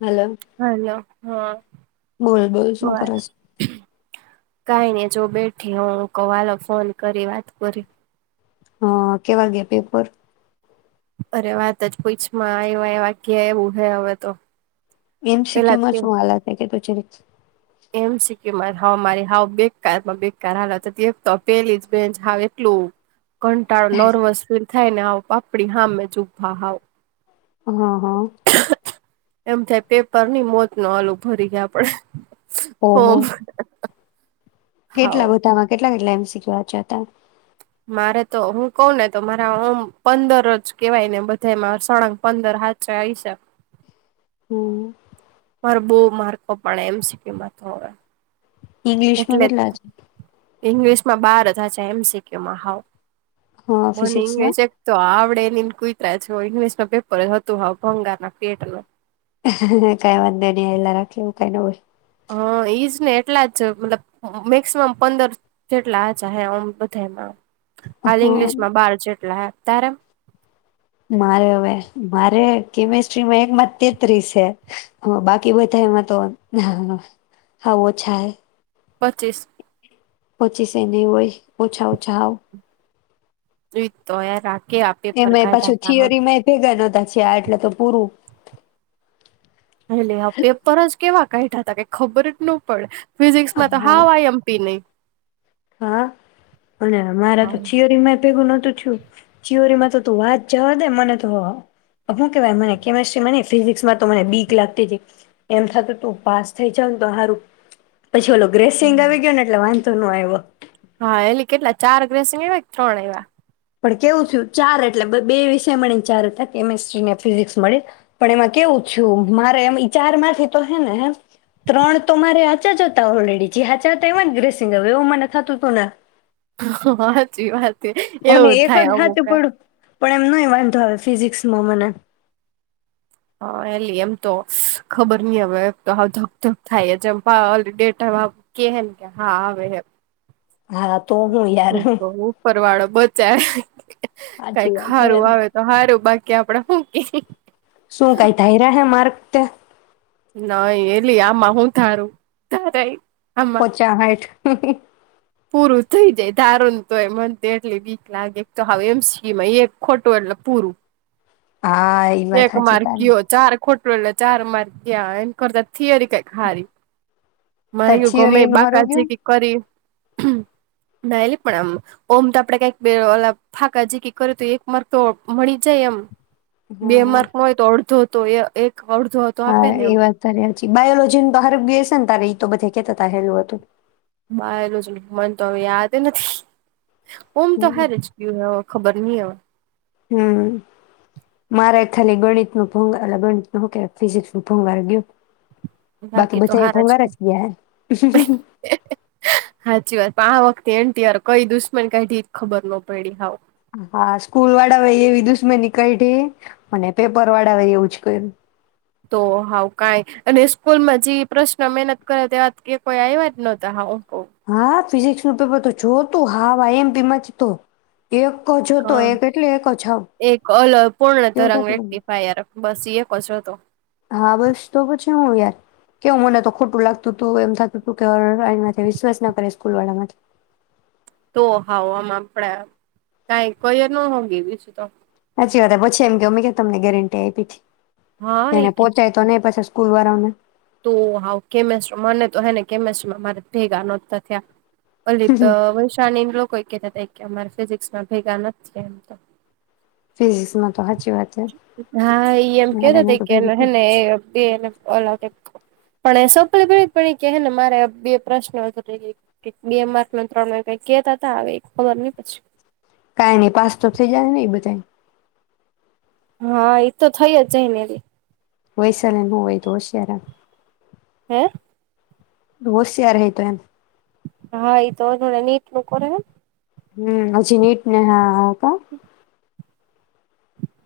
Hello hello. હા. બોલ બોલ શું બર કરે છે. કઈ ને જો બેઠી હ હું કહ હાલો ફોન કરી વાત કરી. હ કેવા ગયા પેપર. અરે વાત જ પૂછમાં આવ્યા એવા ગ્યા એવું હે હવે તો. એમ. સી. ક્. પેલા યુ જ માં કે શું હલા થ હે કે [unintelligible] [inaudible] એમ શીખ. કે માર હાવ મારી હાવ બેકારમાં બેકાર હાલત હતી એક તો પેહલીજ બેન્ચ હાવ એટલું કંટાળ નેરવસ ફિલ થાય ને આવો પાપડી હામે જ ઊભા હાવ અહ હ. એમ થાય પેપર ની મોત નો આલુ ભરી ગયા આપડે. ઓહો ફોર્મ. કેટલા બધામાં કેટલા કેટલા એમ. શીખવા જાતા. મારે તો હું કહ ને તો માર ઓમ પંદર જ કેવાય ને બધાય માં સળંગ પંદર હાચા આઈ સા. હમ્મ. માર બઉ માર્ક કપણા એમ. સી. કિયુ. માં તો હવે. ઈંગ્લિશમાં એટલે કેટલા છે? ઇંગ્લિશ એમાં બાર જ હાચા એમ. સી. ક્યુ. માં હાવ હા મનેં ફિઝિક્સમાં ઇંગલિશ એકતો આવડે ની ને કુઈતરાજ ઈંગ્લિશ ના પેપર જ હતું હાવ ભંગાર ના પેટનું. અહ હ હ કાઈ વાંધો નઈ હાલ્યા રાખે એવું કઈ ન હોય. હ ઈજ ને એટલા જ મતલબ મેક્સમા પંદર જેટલા જ હચા હે ઓમ બધાય માં. હાલ ઇંગ્લિશ હમ, માં બાર જેટલા હે. તારા મારે હવે મારે કેમેિસ્ટ્રીમાં એકમાં તેત્રીસ હે હ બાકી બધા એમાં તો હ હ હ હાવ ઓછા હે. પચીસ. પચીસ એ નઈ હોય ઓછા ઓછા હાવ. પ્રીત તોય રાખ. એમાય પાછું થીયરીમાં ભેગા ન [unintelligible] છી આયા એટલે તો પૂરું. હાલ લેવા પેપર જ કેવા. કઇ [unintelligible] તા કે ખબર જ ન પડે. ફિઝિક્સ હા માં તો હાવ આઈ. એમ. પી. નઈ. હા અને મારા તો થીયોરીમાં ભેગું નથ થયું થીઅરીમાં તો તું વાત જાવા દે, મને તો હું કેવાય મને કેમેસ્ટ્રી ને ફિઝસમાં તો મને બીક લાગતી તી, કે એમ થાતું તું પાસ થઈ જવ ને તો હારુ. પછી ઓલો ગ્રેસિંગ આવી ગયો ને એટલે વાન તનું આવ્યો. હ, એટલે કેટલા ચાર ગ્રેસીંગ આઇવા કે ત્રણ આઇવા. પણ કેવું થયું. ચાર એટલે બે વિષય મળી ને ચાર હતા. કેમેસ્ટ્રી ને ફિઝિક્સ મળી પણ એમાં કેવું થું મારે એમ ચારમાંથી તો હે ને ત્રણ તો મારે હચા જ હતા. ઓલરેડી જે હચા હતા. એમાં જ ગ્રેસિંગ આવ એવું મને થતું હતું ને, હ, હાચી વાત. અને એવું એક થાય. જ અમુક હાચું ને પડ્યું પણ એમ નહી વાંધો આવે ફિઝિકસમાં મને. હ, એલી એમ તો ખબર નહ હ તો ધક ધક થાય છે. મેટા કે ને કે હા આવે એમ, હા તો હું હ, યાર હ, ઉપરવાળો બચાય. [unintelligible] સાચી કઈક વાત હે. હારું આવે તો હારુ બાકી. કે આપણે હું કેહુ. શું કાઈ ધાર્ય હે માર્ગ તે. નઈ એલી આમાં હું તારું ધારું તારેય. આમાં પચા હાઠ પૂરું થઈ જાય. ધારૂ તોય મન તો એટલી વીક લાગે તો હ એમ સ એક ખોટું એટલે પૂરું. હા એ વાત સાચી તારી. ખોટુ એટલે ચાર માર. ત્યાં યાન કરતા થિયરી કઈક હારી. મા તાર એયુ થિયરી ગમે એનું હારું ગયું બાકાજીકી કરી. ના એલી પણ આમ ઓમ તો આપડે કઈક બે અલા ફાકાચીકી કરે તો એક માર્ગ તો મળી જાય. એમ. હા બે હા માર્ક હોય તો અડધો. તોય એક અડધો જ. હા એ વાત તારી હા. બાયોલોજી ન તો હારુ ગયું છે. ને તારે એ તો બધે કેતા તા હેલું હતું. બાયોલોજી એલું મન તો હવે યાદ નથી. ઓમ તો હમ હારે જ ગયું હ ખબર. નીય હમ્મ, મારે ખાલી ગણિતનું ભૂગાર ગણિત હું કેવાય ફિઝસ નું ભૂગાર ગીયુ. બાકી તો હારજ હે ગાય. હાચી વાત પણ આ વખતે એ ત્યાર કઈ દુશ્મન કાયધી એ ખબર નો પયડી હાવ. હા, સ્કૂલવાળા ઓયે એવી દુશ્મની કાયધી અને પેપરવાળા ઓયે એવું જ કર્યું. તો હાવ કાઈ અને સ્કૂલમાં જી પ્રશ્ન મહેનત કરે તેવા જ કે કોઈ આવ્યા જ નોતા હાવ. કવ હા થ ફિઝિક્સનું પેપર તો જો તું હાવ આઈ એમ પી માં જ હતું. ક એક અલપૂર્ણ એવું તરંગ થતું હતું. વેક્ટિફાયર બસ [unintelligible] જ હતો. હા, બસ તો પછી હું યાર કેવું મને તો ખોટું લાગતું તું એમ થતું તું કે વિશ્વાસના કરાય સ્કૂલ વાળામાંથી. તો હાવ આમ, આપડે કાઈ કોયે ન હોગી બીજુ તો હાચી વાત એ પછી એમ કે તમને ગેરંટી આપીથી. હા એ એને કે પોચાયતોને પાછા સ કોઈ વાર અમે તો હાવ કેમેસ મને તો હે ને કેમેસ મા મારે ભેગા નોતા થયા. [unintelligible] કે અમારે ફિઝિક્સમાં ભેગા નથ થયા એમ તો. ફિઝિક્સ માં તો સાચી વાત છે હા, એ એમ મારે કેતા એના તો તા કેે ભેગું એને થયું. હેને એ [unintelligible] પણ એ [unintelligible] કેહે ને મારે બે પ્રશ્ન [unintelligible] બે માર્ક ને ત્રણ માર્ક કંઈ કેતા તા અવે, ખબર નંઈ પછી કાંઈ ની, પાસ તો થઈ જાહે ને ઈ બધાય? હા, ઈ તો થઈ જ જાઈ ને અવે. વૈસાલીને બઉ, એ તો હોશ્યાર એ. હેં? હોશયાર હે એ તો એમ. હા, એ તો જોડે નીટનું કરે હે. હમ, પછી નીટ ને હા, હા, કાં?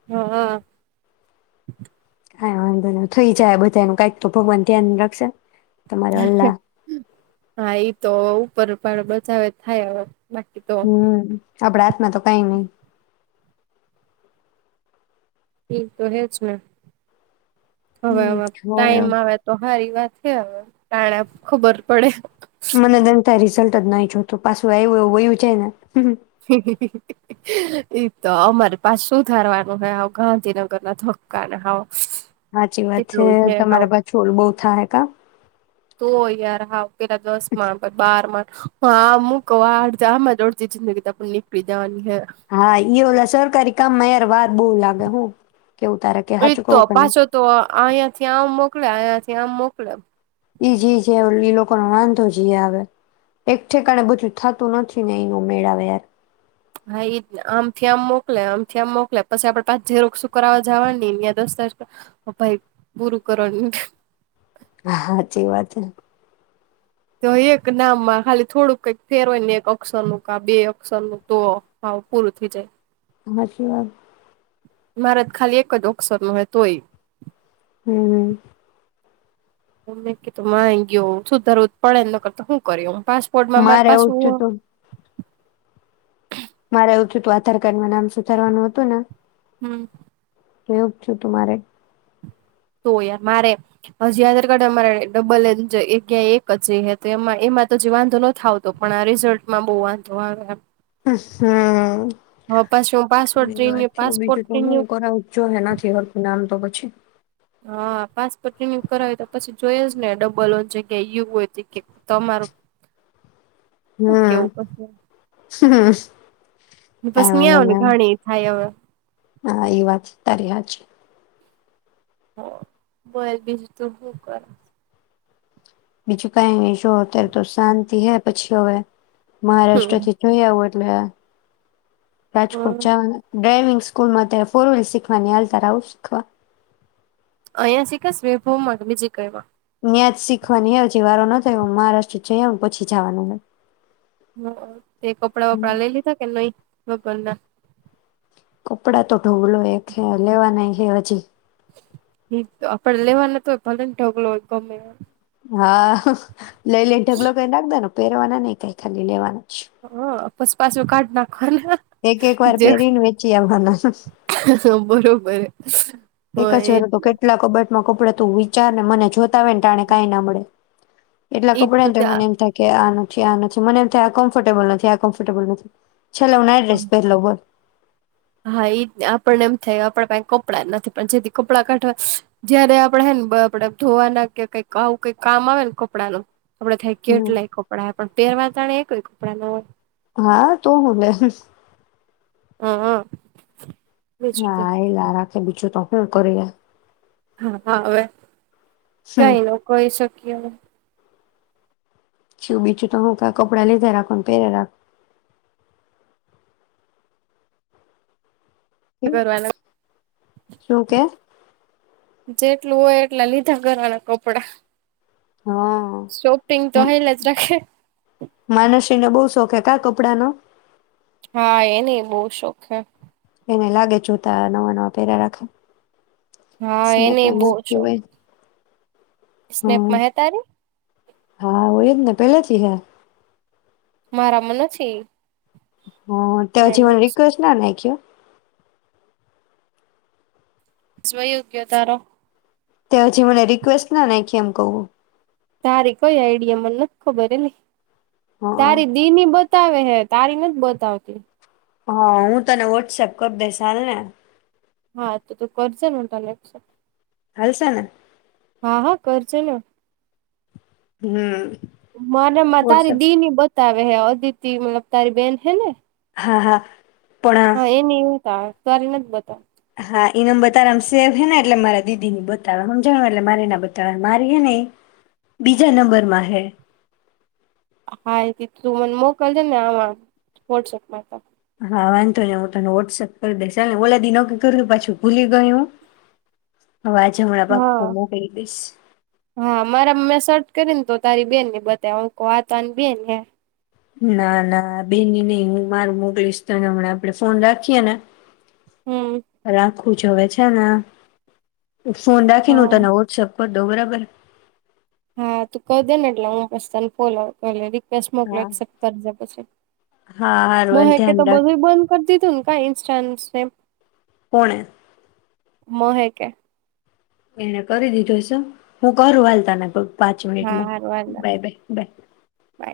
હા. કાંઈ વાંધો નઈ, થઈ જાહે બધાયનું, કાંઈક તો ભગવાન ધ્યાન રાખશેને. હા, એ તો [unintelligible] બચાવે, ત થાય અવે. હમ્મ. આપડા હાથમાં તો કાંઈ નઈ. ઈ તો રેજ ને. હવે, હવે, હમ હોય ટાઈમ આવે તો હારી [unintelligible] છે અવે, ટાણા ખબર પડે. મને દનતા રિઝલ્ટ જ નઈ જોતું, પાછું આયવુ એવું વયુ જાય ને. એ તો અમારી પાસ સુું ધારવાનું હોય, અવ ગાંધીનગરના ધક્કાને હાવ. હાચી વાત છે, કેટલું હે હાવ તમારા પાહે છોલ બઉ થાહે કાં? તો યાર, હાવ પેલા દસમાં પછી બારમાં હા, મું કઉ આડ જામજ દોડતી જિંદગી તો આપડી નીકળી જાવાની. હા, ઈ ઓલા સરકારી કામમાં યાર વાત બોઉ લાગે હું. કેવું તારે કે ઈજ સાચું તો કવું કે નહીં? પાછો તો આંઈયાથી આમ મોકલ્યા આંયાથી ત્યાં મોકલવ ઈજ ઈજ એ ઈ લોકોનો વાંધો જ ઈ આવે, એક ઠેકાણે બધું થાતું નથી ને એનું મેળા આવે યાર. હા ઈ તો આમથી આમ મોકલે, આમથી આમ મોકલે, પસી આપડે પાંચ ઝેરોક્ષું કરવવા જાવાની ન ન્યાં દસ્તાવેજ, ભાઈ પૂરું કરો ન હાચી વાત છે. તો એક નામમાં ખાલી થોડુંક કંઈક ફેર હોય ને એક અક્ષરનું કાં બે અક્ષરનું તો હાવ પૂરું થઈ જાય. હાચી વાત. મારે ત ખાલી એક જ અક્સર ન હોય તોય. હમ્મ. મે કીધું માયગયો સુધારવુ જ પડે નકર તો હું કરીય પાસપોર્ટમાં અમારે મારે પાસુ એવું થયું તું મારે એવું થયું તું આધાર કાર્ડમાં નામ સુધારવાનું હતું ને. હમ્મ એવુજ થિયું તું મેરે તો યાર મારે હજી આધાર કાર્ડ [unintelligible] એક જ હ તો એમાં એમાં તો હ વાંધો ન આવતો પણ આ રિઝલ્ટમાં બહુ વાંધો આવે. હમ્મ હવે પાછું હું પાસવર્ડ રિન્યુ વાતું બીજું પાસપોર્ટ તો રિન્યુ હું કરવું તો જોયેણે નથી હરખું નામ તો પ અચ્છા હા પાસપોર્ટ રિન્યુ કરાવી તો પછી જોઈ જ ને ડબલ જગ્યા એવું હોય હતી કે તમારું. શું હમ કેવું હ. બસ નીં આવ ને ઘણી એ થાય હવે. હા એ વાત ત રહ્યા છે. બોયલ બ છે ત હક કર. બીજું કઈ જો અત્યારે તો શાંતિ હે પછી હવે. મહારાષ્ટ્ર હમ. ત તોું આવડ. [unintelligible] [unintelligible] રાજકોટ ડ્રાઈવિંગ. સ્કૂલમાં તે ફોરવ્હીલ શીખવાની હાલતા રહ આવું. અહં શીખશ ભ બીજી ક. ન્યાજ શીખવાની હછી વારો ન થયો મહારાષ્ટ્ર જ પછી જવાનું હો. હ તે કપડાં વપડા લઈ લીધા કે નહી. હબરડા. કપડા તો. ઢોગલો એ ખેલેવા ન. [unintelligible] એ આપડે લેવાના તો ભલેન ઢગલો ગમે. હા લઈ લઈ ઢગલો કરીઈને નાખદો ને. પહેરવાના નઈ કઈ ખાલી લેવાના. જ હા. પસ પાસો કાઢ નાખ. એક એક વાર પેરીને વેચી આવાના. બરોબર એક હોય જવાર તો એટલે કેટલા કબટમાં કપડા. વિચાર ને મને જો. તોય ટાણે કઈ ના મળે. એટલા ઈ કપડા ને તો મને એમ ત્યાં થાય કે આ. છે આ નથી મને એમ થાય આ કમ્ફર્ટેબલ નથી આ કમ્ફર્ટેબલ નથી. ચલ્લો હું નાઈટડ્રેસ પેર લવ બોલ. હા એ આપણને એમ થાય આપડા પાહે કપડાં નથી પણ જેથી કપડાં કાઢવા જયારે આપડે હે આપણે ધોવાના કે કઈક આવું કઈક કામ આવે ને કપડાંનું આપડે થાય હમ. કેટલાય કપડાં પણ પેરવા ટાણે એકય ક કપડાનો હા તો હું બેસીસ. હમ્મ, હમ્મ હા એ લારા બીજું તો હું કરે. હા હવે. હમ કઈ નહી હોઈ શકે શું બીજું તો હું કાય કપડા લીધા રાખુંને પહેરેલા. રાખું કરવાના શું કે. જેટલું હોય એટલા લીધા ઘરવાળા કપડા. હા સોપિંગ તો હાઈલાજ રાખે. એને બહુ શોખ હે કા કપડા નો. હા એનેય બહુ શોખ હે. એને લાગે જોતા નવા નવા પહેરા રાખે. હા સ્નેપ એનેય પણ બો મુકતી શોક. હોય સ્નેપ હમ માં હે તારી. હા હોય જ ને પેલેથી હે. મારાંમાં નથી. હમ્મ તો પછી મને વયો રિક્વેસ્ટ ના નાખ્યો. [unintelligible] [unintelligible] યોગ્ય તારો. તે હજી મને રિક્વેસ્ટ ના નાયખી એમ કવ. તારી કોઈ આઈડિયા મને નથી ખબર એલી. હ તારી દી ની બધ બતાવે હે તારી નથી બતાવતી. હા હું તને વોટ્સએપ કરી દઈશ હાલને. હા તો તું કરસે ને [unintelligible] હાલસે ને. પણ છેને હમ મને માં તારી વોટ્સએપ દી ની બતાવે. અહીંયા અદિતિમાં તારી બેન હે ને. હા હા પણ હા એની તા તારી નથ બતાવ. હા ઈ નંબર તારામાં સેવ હે ને એટલે મારા દીદી ને બતાવે સમજણો એટલે મારે ના બતાવે મારી હે ને એ બીજા નંબરમાં હૈ. હા એ [unintelligible] મને મોકલજે ને આવા વોટ્સએપમાં [unintelligible] હા વાંધો ને હું તને વોટ્સએપ કરી દઈશ ચાલ ને ઓલા દિન નોકી કર પાછું ભૂલી ગઈ હો. હવે આજે હમણાં હા [unintelligible] દઈશ. કરી ને તો તારી બેન ને બતા અંકો આ તો બેન હે. ના ના બેની નઈ હું મારું મોકલીશ તને હમણા આપડે ફોન રાખીએ ને હમ હરા ખુંજવે છે ને ફોન રાખીને હુ હા તને વોટ્સઅપ [unintelligible] હા તું ક દે ને એટલે હુ પસ તને [unintelligible] [unintelligible] મોકલો હા એસેપ્ટ કરીજે પછી હા હારું હાલ મોહેકે તો ધ્યાન રાખ બધું ઈ બંધ કરી દીધું ને કઈ ઇન્સ્ટા ને સેમ પોણે મહેક એ એને કરી દીધું હશે હું કરું હાલતાના પગ પાંચ હા મિનિટમાં હારું હાલ બાય બાય બાય. બાય